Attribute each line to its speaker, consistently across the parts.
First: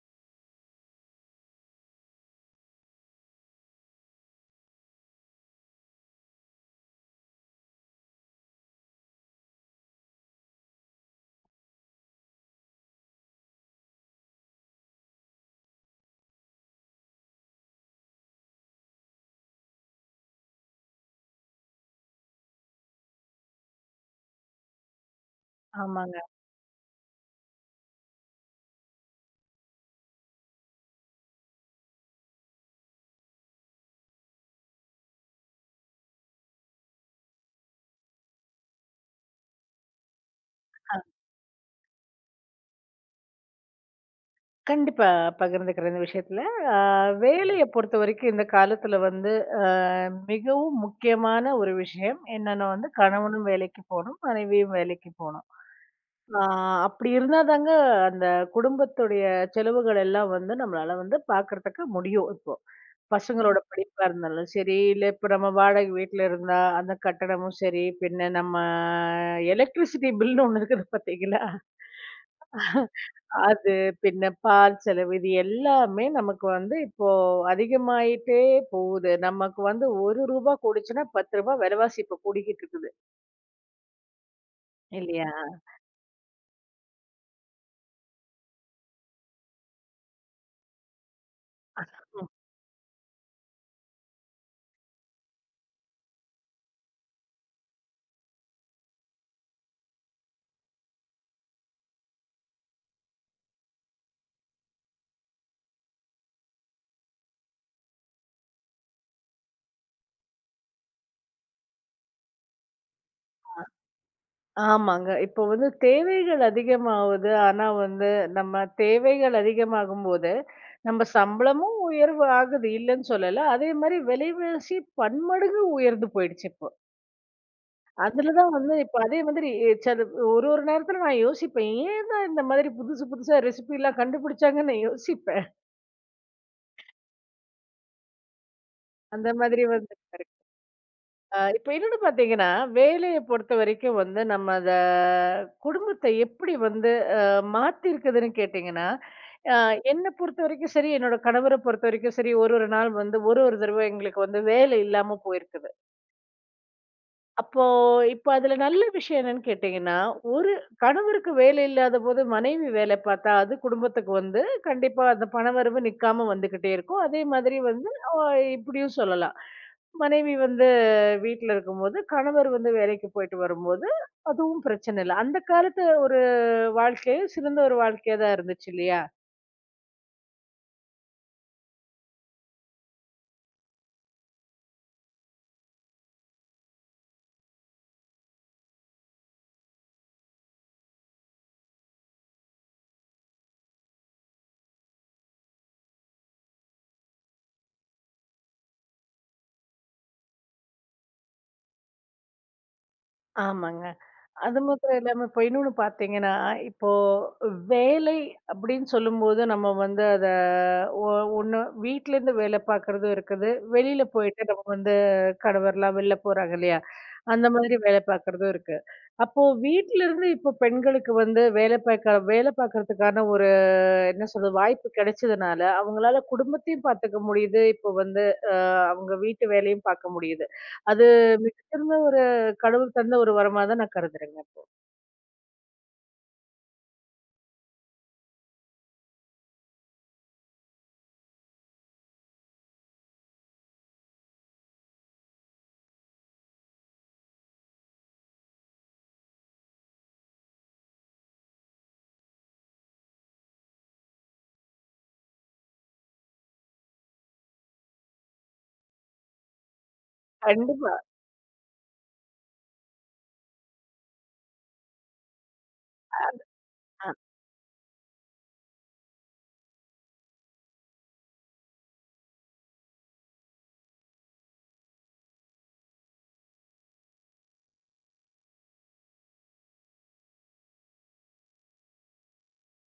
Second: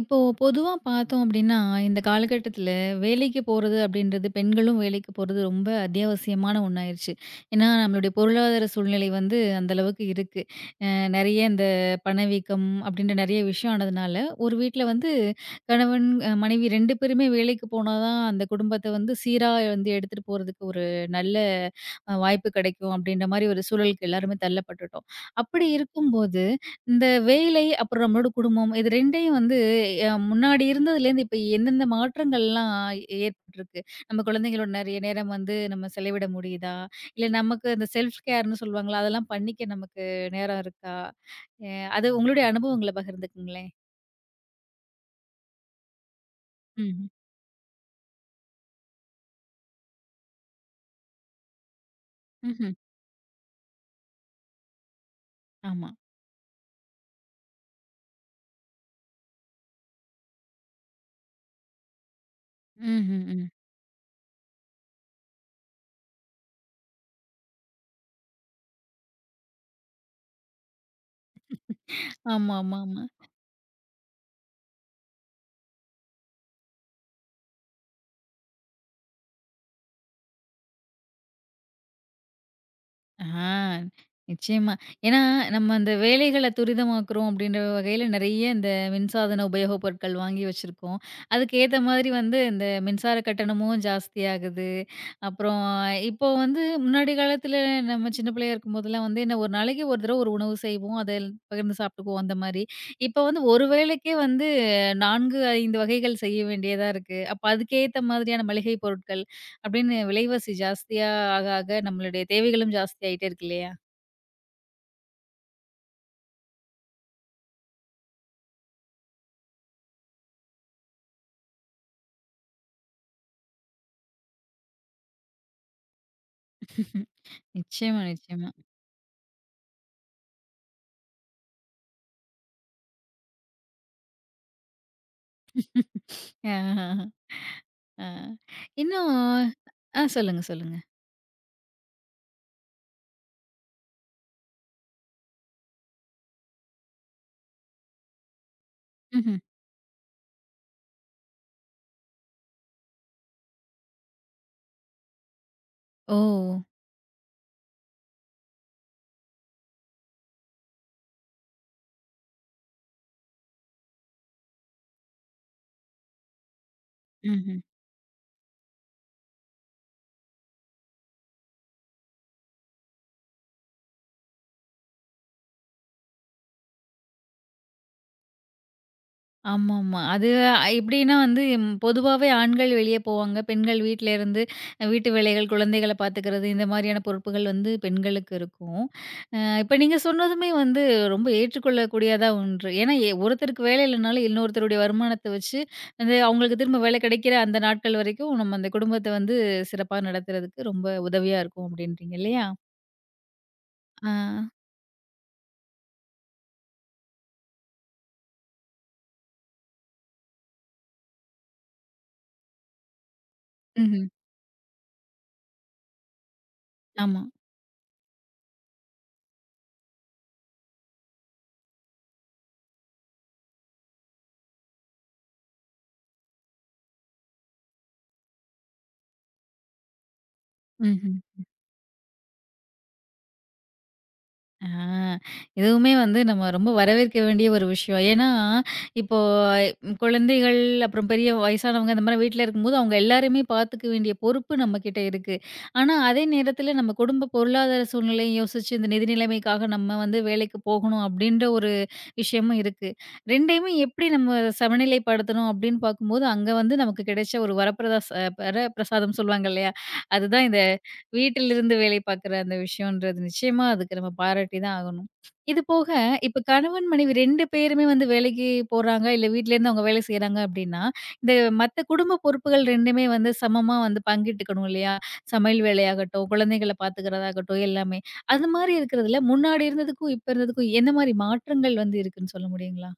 Speaker 1: இப்போ பொதுவா பார்த்தோம் அப்படின்னா, இந்த காலகட்டத்தில வேலைக்கு போறது அப்படின்றது பெண்களும் வேலைக்கு போறது ரொம்ப அத்தியாவசியமான ஒண்ணாயிருச்சு. ஏன்னா, நம்மளுடைய பொருளாதார சூழ்நிலை வந்து அந்த அளவுக்கு இருக்கு. அ நெறைய இந்த பணவீக்கம் அப்படின்ற நெறைய விஷயம் ஆனதுனால, ஒரு வீட்ல வந்து கணவன், மனைவி 2 பேருமே வேலைக்கு போனா தான் அந்த குடும்பத்த வந்து சீரா வந்து எடுத்துட்டு போறதுக்கு ஒரு நல்ல வாய்ப்பு கிடைக்கும் அப்படின்ற மாரி ஒரு சூழலுக்கு எல்லாருமே தள்ளப்பட்டுட்டோம். அப்படி
Speaker 2: ஆமாங்க.
Speaker 1: இருக்கும்போது, இந்த வேலை, அப்புறம் நம்மளோட குடும்பம். இது 2யும் வந்து முன்னாடி இருந்ததுலேருந்து இப்ப எந்தெந்த மாற்றங்கள்லாம் ஏற்பட்டிருக்கு? நம்ம குழந்தைங்களோட நெறைய நேரம் வந்து நம்ம செலவிட முடியுதா? இல்ல நமக்கு அந்த செல்ஃப் கேர்ன்னு சொல்லுவாங்கல்ல, அதெல்லாம் பண்ணிக்க நமக்கு நேரம் இருக்கா? அ அது உங்களுடைய அனுபவங்கள பகிர்ந்துக்குங்களேன்.
Speaker 2: கண்டிப்பா பகிர்ந்துக்கிறேன் இந்த விஷயத்துல. அ
Speaker 1: ம்ஹ்ம்.
Speaker 2: வேலைய பொறுத்தவரைக்கும் இந்த காலத்துல வந்து அ மிகவும் முக்கியமான ஒரு விஷயம் என்னன்னா
Speaker 1: ம்ஹ்ம்.
Speaker 2: வந்து கணவனும் வேலைக்கு போணும், மனைவியும் வேலைக்கு போணும்.
Speaker 1: ஆமா.
Speaker 2: ஆ அப்படி இருந்தா தாங்க அந்த குடும்பத்துடைய செலவுகள் எல்லாம் வந்து நம்மளால வந்து பார்க்கறதுக்கு முடியும் இப்போ.
Speaker 1: ம்ஹ்ம். ம்.
Speaker 2: பசங்களோட படிப்பா இருந்தாலும் சரி, இல்ல இப்ப நம்ம வாடகை வீட்ல இருந்தா அந்த கட்டணமும் சரி, பின்ன நம்ம எலக்ட்ரிசிட்டி பில்னு ஒண்ணு இருக்குது பார்த்தீங்களா?
Speaker 1: ஆமாமாமா.
Speaker 2: அது பின்ன பால் செலவு இது எல்லாமே நமக்கு வந்து இப்போ அதிகமாயிட்டே போகுது. நமக்கு வந்து ரூ. 1 கூடுச்சுன்னா ரூ. 10 விலைவாசி இப்ப கூடிக்கிட்டு இருக்குது.
Speaker 1: ஆ, நிச்சயமா. ஏன்னா,
Speaker 2: இல்லையா?
Speaker 1: நம்ம அந்த வேலைகள துரிதமாக்குறோம் அப்படின்ற வகையில நெறைய இந்த மின்சாதன உபயோகப் பொருட்கள் வாங்கி வச்சிருக்கோம். அதுக்கு ஏத்த மாதிரி
Speaker 2: ம்.
Speaker 1: வந்து இந்த மின்சார கட்டணமும் ஜாஸ்தியாகுது. அப்புறம் இப்போ வந்து முன்னாடி காலத்துல நம்ம சின்ன பிள்ளையா இருக்கும்போதெல்லாம் வந்து என்ன ஒரு நாளைக்கு ஒரு தடவ ஒரு உணவு செய்வோம். அத பகிர்ந்து சாப்பிட்டுக்குவோம் அந்த மாரி. இப்போ வந்து ஒரு வேளைக்கே வந்து 4, 5 வகைகள் செய்ய வேண்டியதா இருக்கு. அப்ப அதுக்கேத்த மாதிரியான மளிகை பொருட்கள் அப்படின்னு விலைவாசி ஜாஸ்தியா ஆக நம்மளுடைய தேவைகளும் ஜாஸ்தி ஆயிட்டே இருக்கு இல்லையா?
Speaker 2: ஆமாங்க. இப்போ வந்து தேவைகள் அதிகமாகுது. ஆனா வந்து நம்ம தேவைகள் அதிகமாகும்போது, நம்ம சம்பளமும் உயர்வு ஆகுது. இல்லன்னு சொல்லல. அதே மாரி விலைவாசி பன்மடங்கு உயர்ந்து போயிடுச்சு இப்போ.
Speaker 1: நிச்சயமா,
Speaker 2: அதுல
Speaker 1: நிச்சயமா.
Speaker 2: தான் வந்து இப்ப அதே மாதிரி சில ஒரு ஒரு நேரத்துல நான் யோசிப்பேன். ஏன் தான் இந்த மாதிரி புதுசு புதுசா ரெசிபிலாம் கண்டுபிடிச்சாங்கன்னு நான் யோசிப்பேன்.
Speaker 1: ஆஹஹா. ஆ. இன்னும்
Speaker 2: அந்த மாதிரி வந்து
Speaker 1: ஆ,
Speaker 2: இருக்கு.
Speaker 1: சொல்லுங்க, சொல்லுங்க.
Speaker 2: இப்ப இன்னொன்னு பார்த்தீங்கன்னா, வேலைய பொறுத்தவரைக்கும் வந்து நம்ம அத குடும்பத்தை எப்படி வந்து அ மாத்திருக்குதுன்னு கேட்டீங்கன்னா,
Speaker 1: ம்ஹ்ம்.
Speaker 2: அ என்ன பொறுத்தவரைக்கும் சரி, என்னோட கணவர பொறுத்தவரைக்கும் சரி, ஒரு ஒரு நாள் வந்து ஒரு ஒரு தடவ எங்களுக்கு வந்து வேலை இல்லாம போயிருக்குது.
Speaker 1: ஓ!
Speaker 2: அப்போ இப்ப அதுல நல்ல விஷயம் என்னன்னு கேட்டீங்கன்னா, ஒரு கணவருக்கு வேலை இல்லாதபோது மனைவி வேலை பார்த்தா, அது குடும்பத்துக்கு வந்து கண்டிப்பா அந்த பணவரவு நிக்காம வந்துகிட்டே இருக்கும். அதே மாதிரி
Speaker 1: ம்ஹ்ம்.
Speaker 2: வந்து இப்படியும் சொல்லலாம். மனைவி வந்து வீட்ல இருக்கும்போது, கணவர் வந்து வேலைக்கு போயிட்டு வரும்போது, அதுவும் பிரச்சனை இல்ல. அந்த காலத்து ஒரு வாழ்க்கை சிறந்த ஒரு வாழ்க்கையா தான் இருந்துச்சு இல்லையா?
Speaker 1: ஆமாமா. அது எப்படின்னா வந்து ம், பொதுவாவே ஆண்கள் வெளியே போவாங்க. பெண்கள் வீட்ல இருந்து வீட்டு வேலைகள், குழந்தைகள பார்த்துக்கிறது இந்த மாதிரியான பொறுப்புகள் வந்து பெண்களுக்கு இருக்கும். இப்ப நீங்க சொன்னதுமே வந்து ரொம்ப ஏற்றுக்கொள்ளக்கூடியதா ஒன்று. ஏன்னா ஒருத்தருக்கு வேலை இல்லனாலும் இன்னொருத்தருடைய வருமானத்த வச்சு வந்து அவங்களுக்கு திரும்ப வேலை கிடைக்கிற அந்த நாட்கள் வரைக்கும் நம்ம அந்த குடும்பத்த வந்து சிறப்பா நடத்துறதுக்கு ரொம்ப உதவியா இருக்கும் அப்படின்றீங்க இல்லையா?
Speaker 2: ஆமாங்க.
Speaker 1: ஆ.
Speaker 2: அது மாத்திரம் இல்லாம இப்ப இன்னொன்னு பார்த்தீங்கன்னா, இப்போ வேலை அப்படின்னு சொல்லும்போது, நம்ம வந்து அத ஒ ஒண்ணு வீட்லேருந்து வேலை பார்க்குறதும் இருக்குது.
Speaker 1: ம்ஹ்ம்.
Speaker 2: வெளியில போயிட்டு நம்ம வந்து கணவர்லாம் வெளில போறாங்க இல்லையா?
Speaker 1: ஆமா.
Speaker 2: அந்த மாதிரி வேலை பார்க்குறதும் இருக்கு. அப்போ வீட்லருந்து இப்போ பெண்களுக்கு வந்து வேலை பார்க்க வேலை பார்க்கறதுக்கான ஒரு என்ன சொல்றது? வாய்ப்பு கிடைச்சதுனால, அவங்களால குடும்பத்தையும் பார்த்துக்க முடியுது. இப்போ வந்து அ அவங்க வீட்டு வேலையும் பார்க்க முடியுது. அது
Speaker 1: ம்ஹ்ம்.
Speaker 2: மிகச்சிறந்த ஒரு கடவுள் தந்த ஒரு வரமா தான் நான் கருதுறேங்க.
Speaker 1: ஆ, இதுவுமே வந்து நம்ம ரொம்ப வரவேற்க வேண்டிய ஒரு விஷயம். ஏன்னா, இப்போ ம் குழந்தைகள், அப்புறம் பெரிய வயசானவங்க இந்த மாரி வீட்ல இருக்கும்போது, அவங்க எல்லாரையுமே பார்த்துக்க வேண்டிய பொறுப்பு நம்மகிட்ட இருக்கு. ஆனா, அதே நேரத்தில நம்ம குடும்ப பொருளாதார சூழ்நிலையை யோசிச்சு, இந்த நிதி நிலைமைக்காக நம்ம வந்து வேலைக்கு போகணும் அப்படின்ற ஒரு விஷயமும் இருக்கு. 2யுமே எப்படி நம்ம சமநிலைப்படுத்தணும் அப்படின்னு பார்க்கும்போது, அங்க வந்து நமக்கு கிடைச்ச ஒரு வரப்பிரசாதம் சொல்லுவாங்க இல்லையா? அதுதான் இந்த
Speaker 2: கண்டிப்பா.
Speaker 1: வீட்டிலிருந்து வேலை பார்க்குற அந்த விஷயம்ன்றது நிச்சயமா அதுக்கு நம்ம பாராட்டி தான் ஆகணும். இது போக, இப்ப கணவன், மனைவி
Speaker 2: அ
Speaker 1: 2 பேருமே வந்து வேலைக்கு போறாங்க, இல்ல வீட்லேருந்து அவங்க வேலை செய்றாங்க அப்டின்னா, இந்த மத்த குடும்ப பொறுப்புகள் 2மே வந்து சமமா வந்து பங்கிட்டுக்கணும் இல்லையா? சமையல் வேலையாகட்டும், குழந்தைகள பார்த்துக்கிறதாகட்டும் எல்லாமே. அது மாரி இருக்கிறதுல முன்னாடி இருந்ததுக்கும், இப்ப இருந்ததுக்கும் எந்த மாரி மாற்றங்கள் வந்து இருக்குன்னு சொல்ல முடியுங்களா?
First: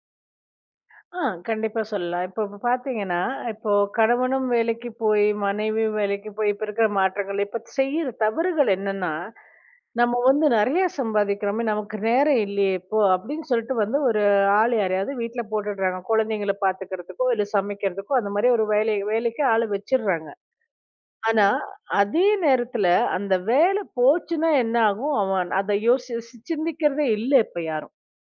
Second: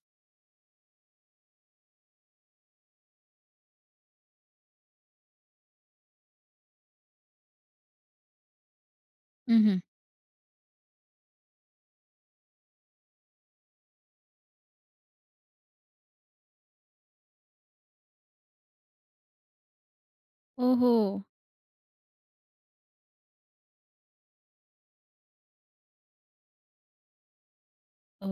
Speaker 2: ஆ கண்டிப்பா சொல்லலாம். இப்போ இப்ப பார்த்தீங்கன்னா, இப்போ கணவனும் வேலைக்கு போய், மனைவியும் வேலைக்கு போய், இப்ப இருக்கிற மாற்றங்கள் இப்ப செய்யிற தவறுகள் என்னன்னா,
Speaker 1: ம்ஹ்ம்.
Speaker 2: நம்ம வந்து நெறைய சம்பாதிக்கிறோமே, நமக்கு நேரம் இல்லையே இப்போ அப்படின்னு சொல்லிட்டு வந்து ஒரு ஆள் யாரையாவது வீட்ல போட்டுடுறாங்க. குழந்தைங்கள பார்த்துக்கிறதுக்கோ, இல்ல சமைக்கிறதுக்கோ அந்த மாரி ஒரு வேலை வேலைக்கு ஆள வச்சுடுறாங்க.
Speaker 1: ஓஹோ!
Speaker 2: ஆனா, அதே நேரத்துல அந்த வேலை போச்சுன்னா என்ன ஆகும்? அவன் அத சிந்திக்கிறதே இல்ல இப்ப யாரும்.
Speaker 1: ஓ!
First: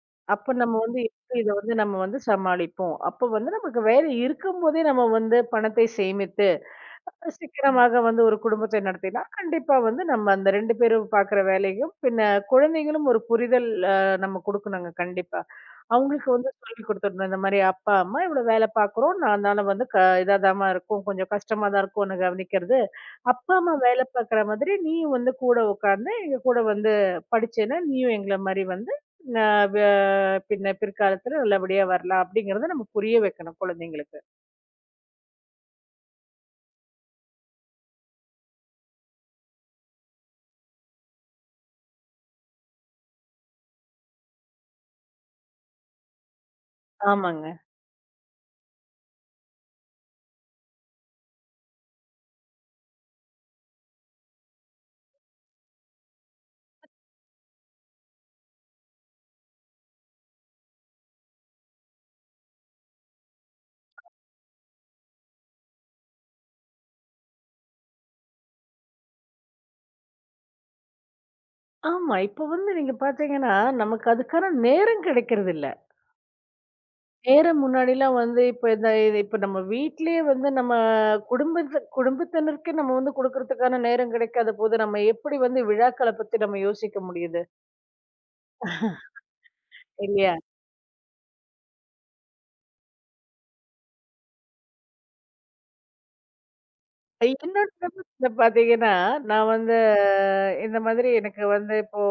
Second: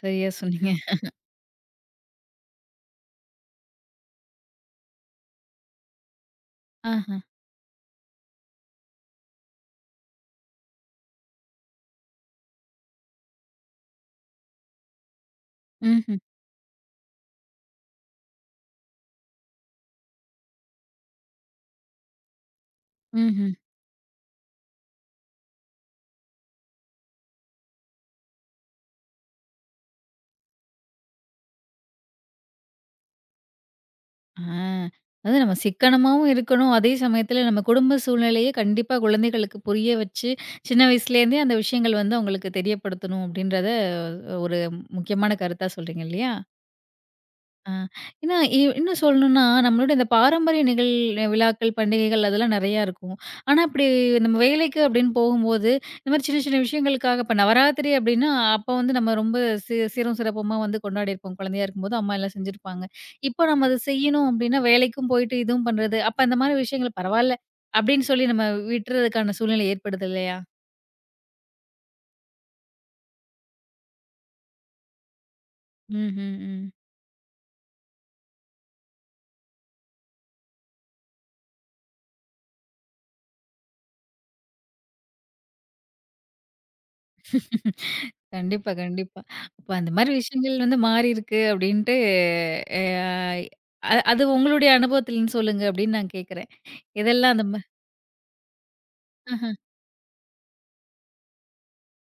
Speaker 1: சரியா
Speaker 2: அப்ப
Speaker 1: சொன்னீங்க.
Speaker 2: நம்ம வந்து எப்படி இத வந்து நம்ம வந்து சமாளிப்போம். அப்ப வந்து நமக்கு வேலை இருக்கும்போதே நம்ம வந்து பணத்தை சேமித்து,
Speaker 1: ஆஹ.
Speaker 2: சிக்கனமாக வந்து ஒரு குடும்பத்தை நடத்தினா, கண்டிப்பா வந்து நம்ம அந்த 2 பேரும் பார்க்குற வேலையும், பின்ன குழந்தைகளும் ஒரு புரிதல் நம்ம குடுக்கணுங்க கண்டிப்பா.
Speaker 1: ம்ஹ்ம், ம்ஹ்ம்,
Speaker 2: அவங்களுக்கு வந்து சொல்லிக் குடுத்துடணும். இந்த மாரி அப்பா, அம்மா இவ்வளோ வேலை பார்க்குறோம். நான் அதனால வந்து இதாதாம்மா இருக்கும். கொஞ்சம் கஷ்டமா தான் இருக்கும் உன்ன கவனிக்கிறது.
Speaker 1: ம்ஹ்ம்.
Speaker 2: அப்பா, அம்மா வேலை பார்க்குற மாதிரி நீயும் வந்து கூட உட்கார்ந்து, எங்க கூட வந்து படிச்சேன்னா, நீயும் எங்கள மாரி வந்து ந வ பின்ன பிற்காலத்துல நல்லபடியா வரலாம் அப்படிங்கிறத நம்ம புரிய வைக்கணும் குழந்தைங்களுக்கு.
Speaker 1: ஆ. அதாவது நம்ம சிக்கனமாவும் இருக்கணும். அதே சமயத்தில நம்ம குடும்ப சூழ்நிலைய கண்டிப்பா குழந்தைகளுக்கு புரிய வச்சு, சின்ன வயசுலேருந்தே அந்த விஷயங்கள் வந்து அவங்களுக்கு தெரியப்படுத்தணும். அப்படின்றத ஒரு முக்கியமான கருத்தா சொல்றீங்க இல்லையா?
Speaker 2: ஆமாங்க.
Speaker 1: ஆ. ஏன்னா, இன்னும் சொல்லணும்னா, நம்மளோட இந்த பாரம்பரிய விழாக்கள், பண்டிகைகள் அதெல்லாம் நெறையா இருக்கும். ஆனா, அப்படி நம்ம வேலைக்கு அப்படின்னு போகும்போது, இந்த மாரி சின்ன சின்ன விஷயங்களுக்காக இப்ப நவராத்திரி அப்படின்னா, அப்ப வந்து நம்ம ரொம்ப சீரும் சிறப்புமா வந்து கொண்டாடியிருப்போம். குழந்தையா இருக்கும்போது அம்மா எல்லாம் செஞ்சிருப்பாங்க. இப்போ நம்ம அத செய்யணும் அப்படின்னா, வேலைக்கும் போயிட்டு இதுவும் பண்றது, அப்ப அந்த மாரி விஷயங்கள் பரவால்ல அப்படின்னு சொல்லி நம்ம விட்டுறதுக்கான சூழ்நிலை ஏற்படுது இல்லையா?
Speaker 2: ஆமா. இப்போ வந்து நீங்க பார்த்தீங்கன்னா, நமக்கு அதுக்கான நேரம் கிடைக்கிறது இல்ல.
Speaker 1: ம்ஹ்ம். ம்.
Speaker 2: நேரம் முன்னாடிலாம் வந்து இப்ப இந்த இப்ப நம்ம வீட்லயே வந்து நம்ம குடும்பத்தினருக்கு நம்ம வந்து குடுக்கறதுக்கான நேரம் கிடைக்காத போது, நம்ம எப்படி வந்து விழாக்கள பத்தி நம்ம யோசிக்க முடியுது?
Speaker 1: ம். கண்டிப்பா, கண்டிப்பா. அப்ப அந்த மாரி
Speaker 2: இல்லையா?
Speaker 1: விஷயங்கள் வந்து மாறியிருக்கு அப்டின்ட்டு அ அ அது உங்களுடைய அனுபவத்திலருந்து சொல்லுங்க அப்டின்னு நான் கேட்கிறேன். எதெல்லாம் அந்த மா
Speaker 2: இன்னொரு சமயத்துல பார்த்தீங்கன்னா,
Speaker 1: ஆஹ.
Speaker 2: நான் வந்து இந்த மாதிரி எனக்கு வந்து இப்போ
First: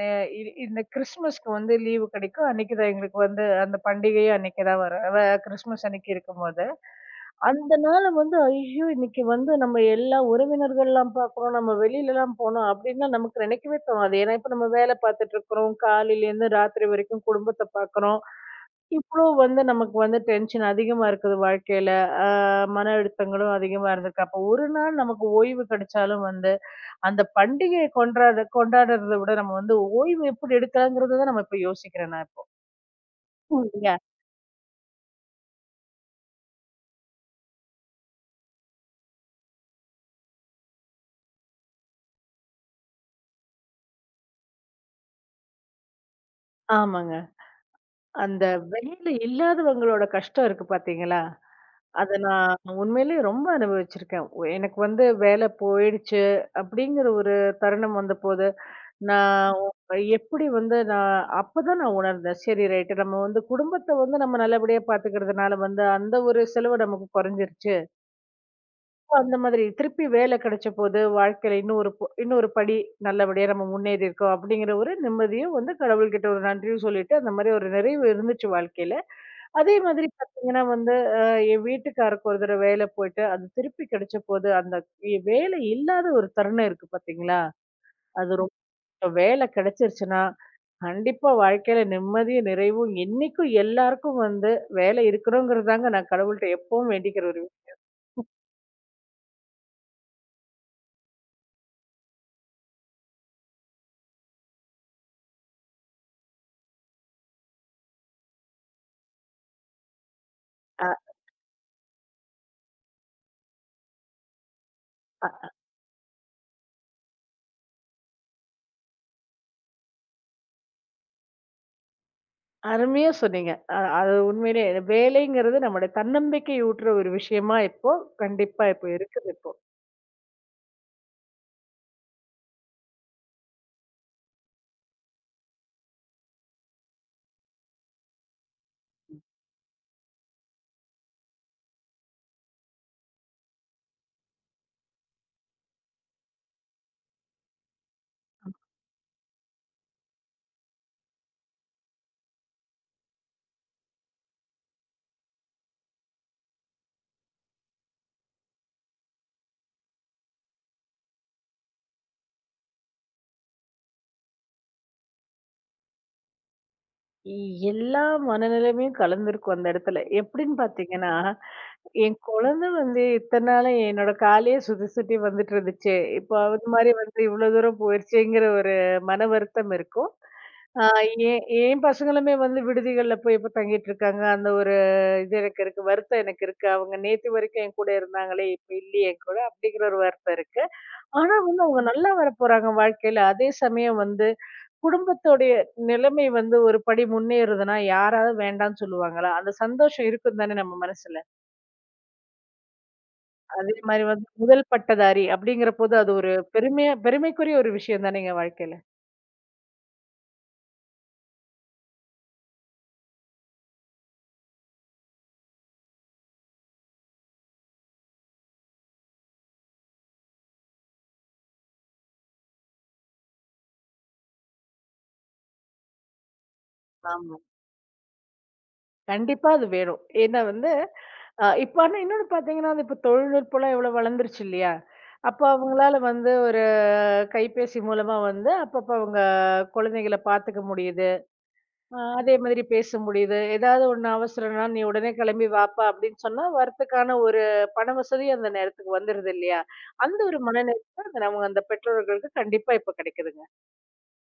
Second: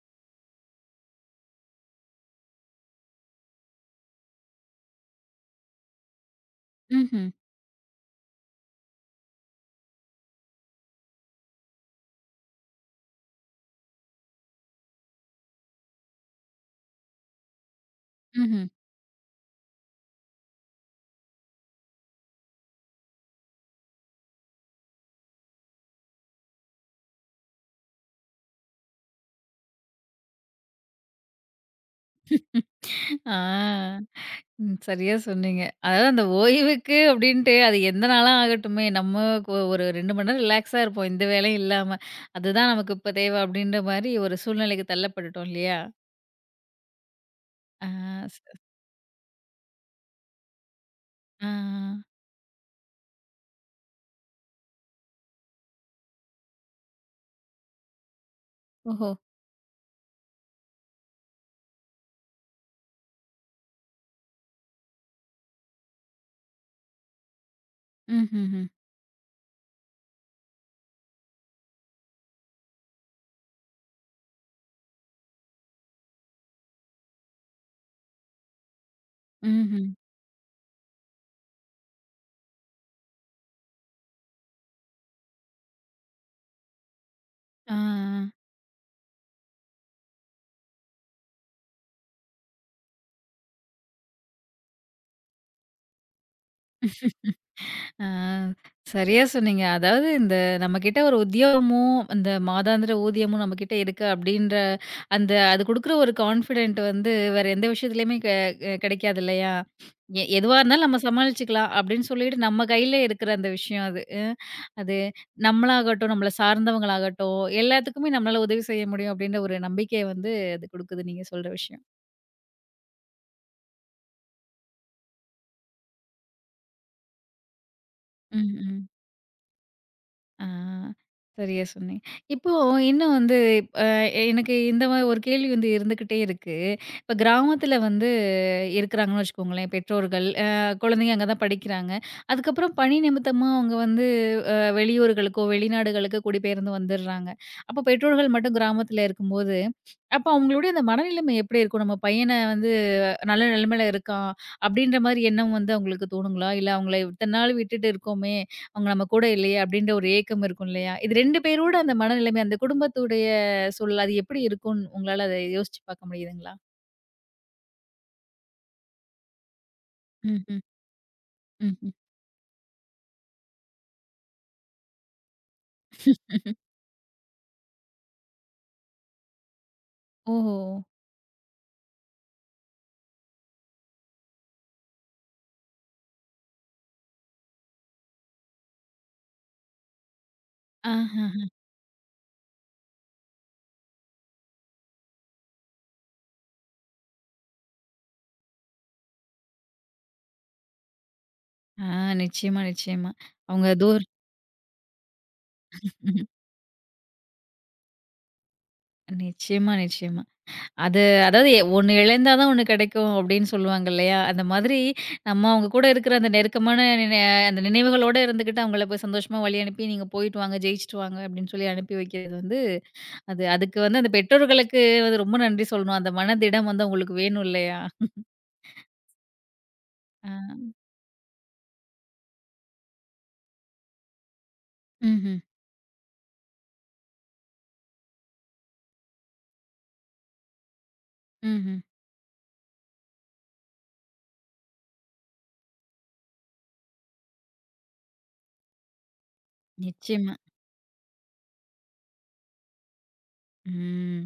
Speaker 2: அ இ இந்த கிறிஸ்மஸ்க்கு வந்து லீவு கிடைக்கும். அன்னைக்கு தான் எங்களுக்கு வந்து அந்த பண்டிகையும் அன்னைக்கு தான் வரும். கிறிஸ்மஸ் அன்னைக்கு இருக்கும்போது,
Speaker 1: ம்ஹ்ம்.
Speaker 2: அந்த நாள வந்து ஐயோ! இன்னைக்கு வந்து நம்ம எல்லா உறவினர்கள்லாம் பார்க்குறோம், நம்ம வெளியிலலாம் போனோம் அப்படின்லாம் நமக்கு நினைக்கவே தோணாது. ஏன்னா, இப்ப நம்ம வேலை பார்த்துட்டு இருக்கிறோம். காலையிலேருந்து ராத்திரி வரைக்கும் குடும்பத்த பார்க்குறோம்.
Speaker 1: ம்ஹ்ம்.
Speaker 2: இவ்ளோ வந்து நமக்கு வந்து டென்ஷன் அதிகமா இருக்குது வாழ்க்கையில. அ மன அழுத்தங்களும் அதிகமா இருந்திருக்கு. அப்போ ஒரு நாள் நமக்கு ஓய்வு கிடைச்சாலும் வந்து, அந்த பண்டிகைய கொண்டாட கொண்டாடுறத விட நம்ம வந்து ஓய்வு எப்படி எடுக்கலாங்கிறத தான் நம்ம இப்ப யோசிக்கிறேன் நான் இப்போ.
Speaker 1: ஆ.
Speaker 2: இல்லையா?
Speaker 1: ம். சரியா சொன்னீங்க. அதாவது அந்த ஓய்வுக்கு அப்டின்ட்டு அது எந்த நாளா ஆகட்டுமே, நம்ம கொ ஒரு 2 மணி நேரம் ரிலாக்ஸா இருப்போம். எந்த வேலையும் இல்லாம. அதுதான் நமக்கு இப்ப தேவை அப்டின்ற மாரி ஒரு சூழ்நிலைக்கு தள்ளப்பட்டுட்டோம் இல்லையா?
Speaker 2: ஆமாங்க.
Speaker 1: ஆ. ச
Speaker 2: அந்த வேலை இல்லாதவங்களோட கஷ்டம் இருக்கு பார்த்தீங்களா?
Speaker 1: ஆ.
Speaker 2: அத நான் உண்மையிலேயே ரொம்ப அனுபவிச்சிருக்கேன். எனக்கு வந்து வேலை போயிடுச்சு அப்படிங்கிற ஒரு தருணம் வந்தபோது
Speaker 1: ஓஹோ!
Speaker 2: நான் எப்படி வந்து நான் அப்பதான் நான் உணர்ந்தேன். சரி ரைட் நம்ம வந்து குடும்பத்த வந்து நம்ம நல்லபடியா பாத்துக்கிறதுனால வந்து அந்த ஒரு செலவு நமக்கு குறைஞ்சிருச்சு.
Speaker 1: ம்ஹ்ஹ்ம்.
Speaker 2: அந்த மாதிரி திருப்பி வேலை கிடைச்சபோது வாழ்க்கையில இன்னொரு இன்னொரு படி நல்லபடியா நம்ம முன்னேறி இருக்கோம் அப்படிங்கிற ஒரு நிம்மதியும் வந்து கடவுள்கிட்ட ஒரு நன்றியும் சொல்லிட்டு அந்த மாதிரி ஒரு நிறைவு இருந்துச்சு வாழ்க்கையில. அதே
Speaker 1: ம்ஹ்ம்.
Speaker 2: மாதிரி பாத்தீங்கன்னா வந்து அ என் வீட்டுக்காருக்கு ஒரு தடவ வேலை போயிட்டு அது திருப்பி கிடைச்சபோது அந்த வேலை இல்லாத ஒரு தருணம் இருக்கு பாத்தீங்களா?
Speaker 1: ஆ. ஆ.
Speaker 2: அது ரொம்ப வேலை கிடைச்சிருச்சுன்னா கண்டிப்பா வாழ்க்கையில நிம்மதியும், நிறைவும் என்னைக்கும் எல்லாருக்கும் வந்து வேலை இருக்கணுங்கிறது தாங்க நான் கடவுள்ட்ட எப்பவும் வேண்டிக்கிற ஒரு விஷயம்.
Speaker 1: ஆ, சரியா சொன்னீங்க. அதாவது இந்த நம்மகிட்ட ஒரு உத்தியோகமும், இந்த மாதாந்திர ஊதியமும் நம்மகிட்ட இருக்கு அப்படின்ற அந்த அது குடுக்குற ஒரு கான்ஃபிடென்ட் வந்து வேற எந்த விஷயத்துலயுமே கெ கெ கெடைக்காது இல்லையா? எதுவா இருந்தாலும்
Speaker 2: அ
Speaker 1: நம்ம சமாளிச்சுக்கலாம் அப்படின்னு சொல்லிட்டு நம்ம கையில இருக்கிற அந்த விஷயம் அது. அது
Speaker 2: அ
Speaker 1: நம்மளாகட்டும், நம்மள சார்ந்தவங்களாகட்டும் எல்லாத்துக்குமே நம்மளால உதவி செய்ய முடியும் அப்படின்ற ஒரு நம்பிக்கைய வந்து அது குடுக்குது நீங்க சொல்ற விஷயம்.
Speaker 2: அருமையா சொன்னீங்க. அது உண்மையிலே வேலைங்கிறது நம்முடைய தன்னம்பிக்கை ஊட்டுற ஒரு விஷயமா இப்போ
Speaker 1: ம்.
Speaker 2: கண்டிப்பா
Speaker 1: ம்.
Speaker 2: இப்போ இருக்குது இப்போ.
Speaker 1: ஆ. சரியா சொன்னீங்க. இப்போ இன்னும் வந்து அ எனக்கு இந்த மாரி ஒரு கேள்வி வந்து இருந்துகிட்டே இருக்கு. இப்ப கிராமத்துல வந்து இருக்கிறாங்கன்னு வச்சுக்கோங்களேன், பெற்றோர்கள். குழந்தைங்க அங்க தான் படிக்கிறாங்க. அதுக்கப்புறம் பணி நிமித்தமா அவங்க வந்து வெளியூர்களுக்கோ, வெளிநாடுகளுக்கோ குடிபெயர்ந்து வந்துடுறாங்க. அப்போ பெற்றோர்கள் மட்டும் கிராமத்துல இருக்கும்போது, அப்போ அவங்களுடைய அந்த மனநிலைமை எப்படி இருக்கும்? நம்ம பையன வந்து நல்ல நிலைமையில இருக்கான் அப்படின்ற மாதிரி எண்ணம் வந்து அவங்களுக்கு தோணுங்களா? இல்ல அவங்கள இத்தன நாள் விட்டுட்டு இருக்கோமே, அவங்க நம்ம கூட இல்லையே அப்படின்ற ஒரு ஏக்கம் இருக்கும் இல்லையா? இது 2 பேரோட அந்த மனநிலைமை, அந்த குடும்பத்துடைய சூழல் அது எப்படி இருக்கும்னு உங்களால அத யோசிச்சு பார்க்க முடியுதுங்களா?
Speaker 2: இ- எல்லா மனநிலைமையும் கலந்திருக்கும் அந்த இடத்துல. எப்படின்னு
Speaker 1: ம்ஹ்ம்.
Speaker 2: பார்த்தீங்கன்னா,
Speaker 1: ம்ஹ்ம்.
Speaker 2: என் குழந்தை வந்து இத்தன நாளா என்னோட காலையே சுத்தி சுத்தி வந்துட்டு இருந்துச்சு. இப்போ அது மாரி வந்து இவ்வளோ தூரம் போயிருச்சேங்கிற ஒரு மன வருத்தம் இருக்கும்.
Speaker 1: ஓஹோ!
Speaker 2: ஆ என் என் பசங்களுமே வந்து விடுதிகள்ல போய் இப்ப தங்கிட்டு இருக்காங்க. அந்த ஒரு இது எனக்கு இருக்கு. வருத்தம் எனக்கு இருக்கு. அவங்க நேத்து வரைக்கும் என் கூட இருந்தாங்களே! இப்ப இல்லையே என் கூட. அப்படிங்கிற ஒரு வருத்தம் இருக்கு. ஆனா
Speaker 1: ஆஹஹ.
Speaker 2: வந்து அவங்க நல்லா வரப்போறாங்க வாழ்க்கையில. அதே சமயம் வந்து குடும்பத்தோடைய நிலைமை வந்து ஒரு படி முன்னேறுதுன்னா, யாராவது வேண்டான்னு சொல்லுவாங்களா? அந்த சந்தோஷம் இருக்கும் தானே நம்ம மனசுல.
Speaker 1: ஆ, நிச்சயமா, நிச்சயமா. அவங்க
Speaker 2: அதே
Speaker 1: தூர்
Speaker 2: மாரி வந்து முதல் பட்டதாரி அப்படிங்கிறபோது அது
Speaker 1: ம்ஹ்ம்.
Speaker 2: ஒரு பெருமையா பெருமைக்குரிய ஒரு விஷயம் தானேங்க வாழ்க்கையில.
Speaker 1: நிச்சயமா, நிச்சயமா. அது அதாவது ஒண்ணு இழந்தா தான் ஒண்ணு கிடைக்கும் அப்படின்னு சொல்லுவாங்க இல்லையா? அந்த மாதிரி நம்ம அவங்க கூட இருக்கிற அந்த நெருக்கமான நினை அந்த நினைவுகளோட இருந்துகிட்டு அவங்கள போய் சந்தோஷமா வழி அனுப்பி நீங்க போயிட்டு வாங்க, ஜெயிச்சுட்டு வாங்க அப்படின்னு சொல்லி அனுப்பி வைக்கிறது வந்து, அது அதுக்கு வந்து அந்த பெற்றோர்களுக்கு வந்து ரொம்ப நன்றி சொல்லணும். அந்த மனதிடம் வந்து அவங்களுக்கு
Speaker 2: ஆமா.
Speaker 1: வேணும் இல்லையா?
Speaker 2: கண்டிப்பா அது வேணும்.
Speaker 1: ஆ.
Speaker 2: ஏன்னா வந்து, இப்ப ஆனா இன்னொன்னு பார்த்தீங்கன்னா, வந்து இப்ப தொழில்நுட்பம்லாம் எவ்ளோ வளர்ந்துருச்சு இல்லையா?
Speaker 1: ம்ஹ்ம்.
Speaker 2: அப்ப அவங்களால வந்து ஒரு கைபேசி மூலமா வந்து அப்பப்ப அவங்க குழந்தைகள பார்த்துக்க முடியுது.
Speaker 1: ம்ஹ்ம்.
Speaker 2: அதே மாதிரி பேச முடியுது. ஏதாவது ஒண்ணு அவசரம்னா, "நீ உடனே கிளம்பி வாப்பா" அப்படின்னு சொன்னா வரத்துக்கான ஒரு பண வசதி அந்த நேரத்துக்கு வந்துருது இல்லையா? அந்த
Speaker 1: நிச்சயமா.
Speaker 2: ஒரு மனநிறைவு நம்ம அந்த பெற்றோர்களுக்கு கண்டிப்பா இப்ப கிடைக்குதுங்க.
Speaker 1: ம்.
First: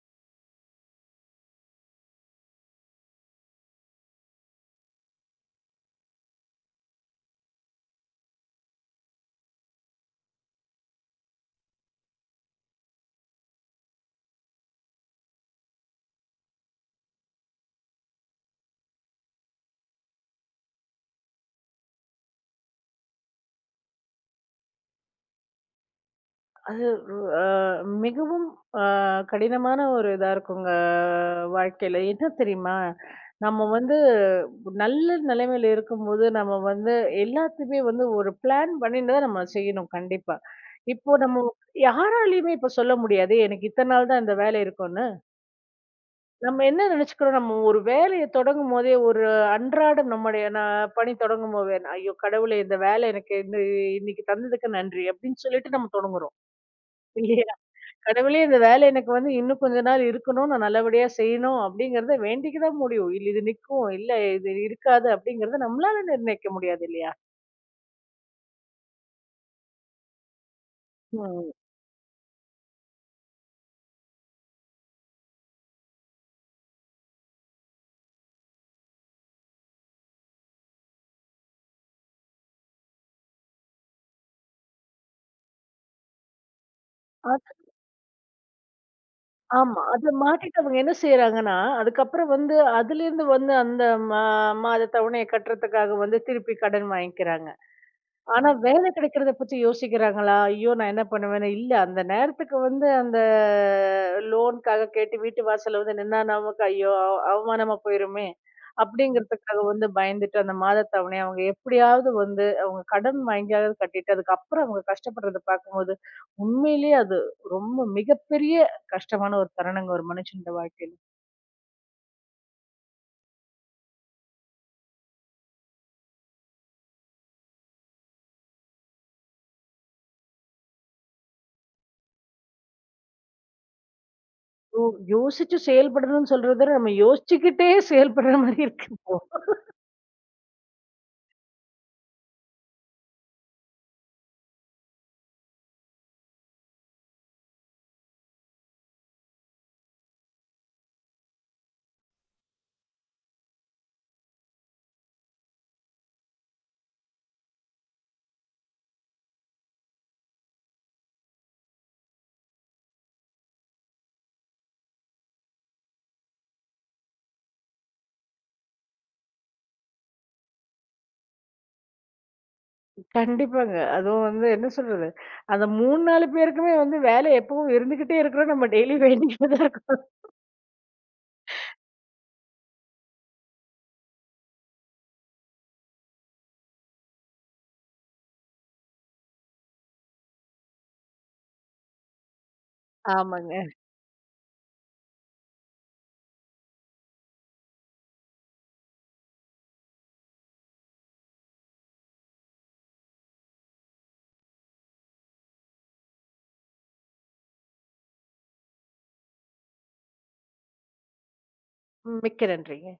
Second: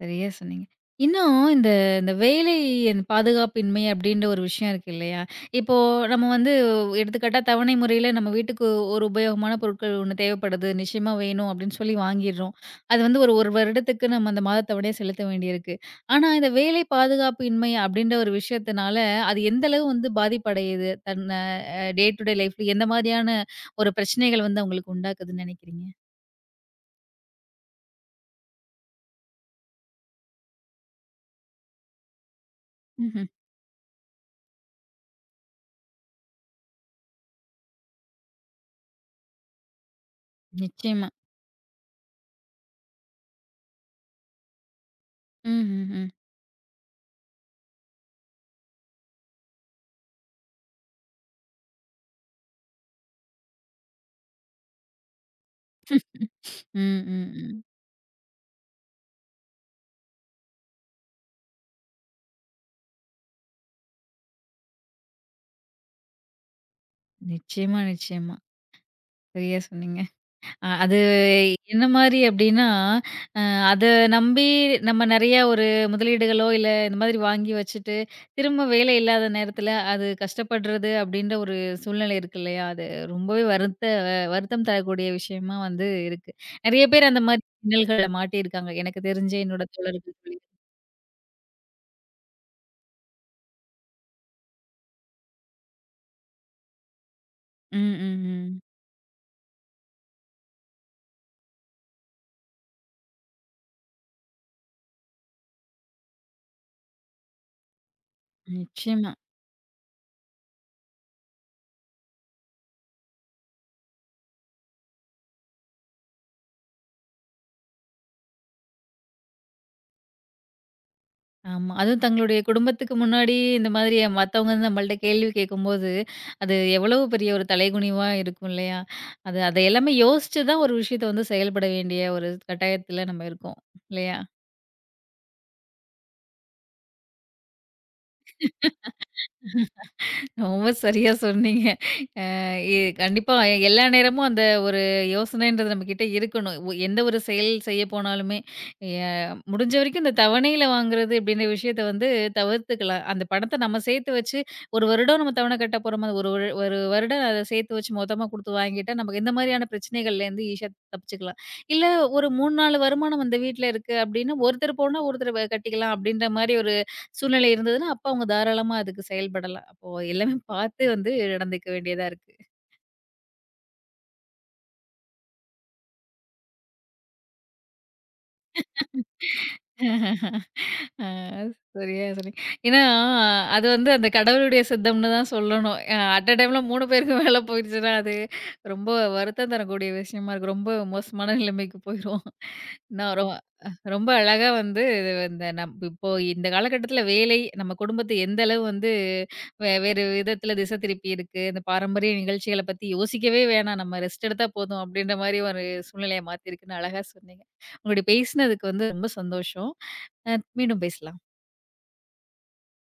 Speaker 1: சரியா சொன்னீங்க. இன்னும் இந்த இந்த வேலை இந்த பாதுகாப்பின்மை அப்படின்ற ஒரு விஷயம் இருக்கு இல்லையா? இப்போ நம்ம வந்து எடுத்துக்காட்டா தவணை முறையில நம்ம வீட்டுக்கு ஒரு உபயோகமான பொருட்கள் ஒண்ணு தேவைப்படுது. நிச்சயமா வேணும் அப்படின்னு சொல்லி வாங்கிர்றோம். அது வந்து ஒரு 1 வருடத்துக்கு நம்ம அந்த மாதத் தவணைய செலுத்த வேண்டியிருக்கு. ஆனா இந்த வேலை பாதுகாப்பின்மை அப்படின்ற ஒரு விஷயத்தினால அது எந்த அளவு வந்து பாதிப்படையுது? தன் டே டு டே லைஃப்ல எந்த மாதிரியான ஒரு பிரச்சனைகள் வந்து அவங்களுக்கு உண்டாக்குதுன்னு நினைக்கிறீங்க?
Speaker 2: அது அ மிகவும் அ கடினமான ஒரு இதா இருக்குங்க வாழ்க்கையில. என்ன தெரியுமா?
Speaker 1: ம்ஹ்ம்.
Speaker 2: நம்ம வந்து நல்ல நிலைமையில இருக்கும்போது, நம்ம வந்து எல்லாத்தையுமே வந்து ஒரு பிளான் பண்ணிட்டு தான் நம்ம செய்யணும் கண்டிப்பா.
Speaker 1: நிச்சயமா.
Speaker 2: இப்போ நம்ம யாராலயுமே இப்ப சொல்ல முடியாது, எனக்கு இத்தன நாள் தான் இந்த வேலை இருக்கும்ன்னு.
Speaker 1: ம்.
Speaker 2: நம்ம என்ன நினைச்சுக்கிறோம், நம்ம ஒரு வேலைய தொடங்கும்போதே ஒரு அன்றாடம் நம்முடைய நான் பணி தொடங்கும்போதே, "ஐயோ கடவுளே! இந்த வேலை எனக்கு இந்த இன்னைக்கு தந்ததுக்கு நன்றி" அப்படின்னு சொல்லிட்டு நம்ம தொடங்குறோம்.
Speaker 1: ம்.
Speaker 2: கடவுளே இந்த வேலை எனக்கு வந்து இன்னும் கொஞ்ச நாள் இருக்கணும். நான் நல்லபடியா செய்யணும் அப்படிங்கிறத வேண்டிக்க தான் முடியும். இல்ல இது நிக்கும். இல்ல இது இருக்காது அப்படிங்கிறத நம்மளால நிர்ணயிக்க முடியாது இல்லையா?
Speaker 1: நிச்சயமா, நிச்சயமா. சரியா சொன்னீங்க. அது
Speaker 2: ம்.
Speaker 1: என்ன மாரி அப்டின்னா, அ அத நம்பி நம்ம நெறையா ஒரு முதலீடுகளோ, இல்ல இந்த மாதிரி வாங்கி வச்சுட்டு, திரும்ப வேலை இல்லாத நேரத்தில அது கஷ்டப்படுறது அப்படின்ற ஒரு சூழ்நிலை இருக்கு இல்லையா? அது ரொம்பவே வருத்தம் தரக்கூடிய விஷயமா வந்து இருக்கு. நெறைய பேர் அந்த மாரி
Speaker 2: அது
Speaker 1: இன்னல்கள்ல மாட்டியிருக்காங்க. எனக்கு தெரிஞ்சு என்னோட
Speaker 2: ஆமா. அத
Speaker 1: தோழர்கள்
Speaker 2: மாட்டிட்டு அவங்க என்ன செய்றாங்கன்னா, அதுக்கப்புறம் வந்து அதிலேருந்து வந்து அந்த மா மாத தவணைய கட்டுறதுக்காக வந்து திருப்பி கடன் வாங்கிக்கிறாங்க.
Speaker 1: ம், ம்,
Speaker 2: ஆனா
Speaker 1: ம்.
Speaker 2: வேலை கிடைக்கிறத பத்தி யோசிக்கிறாங்களா? ஐயோ! நான் என்ன பண்ணுவேன்னு, இல்ல அந்த நேரத்துக்கு வந்து அந்த லோனுக்காக கேட்டு வீட்டு வாசல்ல வந்து நின்னா நமக்கு ஐயோ! அவமானமா போயிருமே!
Speaker 1: நிச்சயமா.
Speaker 2: அப்படிங்கிறதுக்காக வந்து பயந்துட்டு அந்த மாதத் தவணைய அவங்க எப்படியாவது வந்து அவங்க கடன் வாங்கியாவது கட்டிட்டு, அதுக்கப்புறம் அவங்க கஷ்டப்படுறத பார்க்கும்போது, உண்மையிலேயே அது ரொம்ப மிகப்பெரிய கஷ்டமான ஒரு தருணங்க ஒரு மனுஷனோட வாழ்க்கையில.
Speaker 1: ஆமா. அதுவும் தங்களுடைய குடும்பத்துக்கு முன்னாடி இந்த மாதிரி மத்தவங்க வந்து நம்மள்ட்ட கேள்வி கேட்கும்போது, அது எவ்வளவு பெரிய ஒரு தலைகுனிவா இருக்கும் இல்லையா? அது அத எல்லாமே யோசிச்சு தான் ஒரு விஷயத்த வந்து செயல்பட வேண்டிய ஒரு கட்டாயத்துல நம்ம இருக்கோம். இல்லையா?
Speaker 2: யோ யோசிச்சு செயல்படணும்னு சொல்றத விட, நம்ம யோசிச்சுக்கிட்டே செயல்படுற மாரி இருக்கு.
Speaker 1: ரொம்ப சரியா சொன்னீங்க. இ கண்டிப்பா எல்லா நேரமும் அந்த ஒரு யோசனைன்றது நம்மகிட்ட இருக்கணும். ஒ எந்த ஒரு செயல் செய்ய போனாலுமே, எ முடிஞ்ச வரைக்கும் இந்த தவணையில வாங்குறது அப்படின்ற விஷயத்த வந்து தவிர்த்துக்கலாம். அந்த பணத்த நம்ம சேர்த்து வச்சு, 1 வருடம் நம்ம தவணை கட்ட போறோமா, ஒரு ஒரு ஒரு வருடம் அத சேர்த்து வச்சு மொத்தமா குடுத்து வாங்கிட்டா, நமக்கு இந்த மாரியான பிரச்சனைகள்லேருந்து ஈஸியா தப்பிச்சுக்கலாம். இல்ல ஒரு 3, 4 வருமானம் அந்த வீட்ல இருக்கு அப்படின்னா, ஒருத்தர் போனா ஒருத்தர் கட்டிக்கலாம் அப்படின்ற மாரி ஒரு சூழ்நிலை இருந்ததுன்னா, அப்ப அவங்க தாராளமா அதுக்கு செயல்படலாம். அப்போ எல்லாமே பார்த்து வந்து நடந்துக்க வேண்டியதா இருக்கு.
Speaker 2: கண்டிப்பாங்க. அதுவும் வந்து என்ன சொல்றது? அந்த 3, 4 பேருக்குமே வந்து வேலை எப்பவும் இருந்துகிட்டே இருக்கிறோம். நம்ம டெய்லி வேண்டிக்கிட்டு தான் இருக்கோம்.
Speaker 1: ஆ, சரியா சொன்னீங்க. ஏன்னா, அது வந்து அந்த கடவுளுடைய சித்தம்னு தான் சொல்லணும். அ அட் அ டைம்ல 3 பேருக்கு மேல போயிருச்சுன்னா, அது ரொம்ப வருத்தம் தரக்கூடிய விஷயமா இருக்கும். ரொம்ப மோசமான நிலைமைக்கு போயிரும். நான் ரொ
Speaker 2: ஆமாங்க.
Speaker 1: ரொம்ப அழகா வந்து இது இந்த நம் இப்போ இந்த காலகட்டத்தில வேலை நம்ம குடும்பத்த எந்த அளவு வந்து வேறு விதத்தில திசை திருப்பி இருக்கு. இந்த பாரம்பரிய நிகழ்ச்சிகள பத்தி யோசிக்கவே வேணாம். நம்ம ரெஸ்ட் எடுத்தா போதும் அப்படின்ற மாரி ஒரு சூழ்நிலைய மாத்திருக்குன்னு அழகா சொன்னீங்க. உங்களுடைய பேசினதுக்கு வந்து ரொம்ப சந்தோஷம். மீண்டும் பேசலாம்.
Speaker 2: மிக்க நன்றிங்க.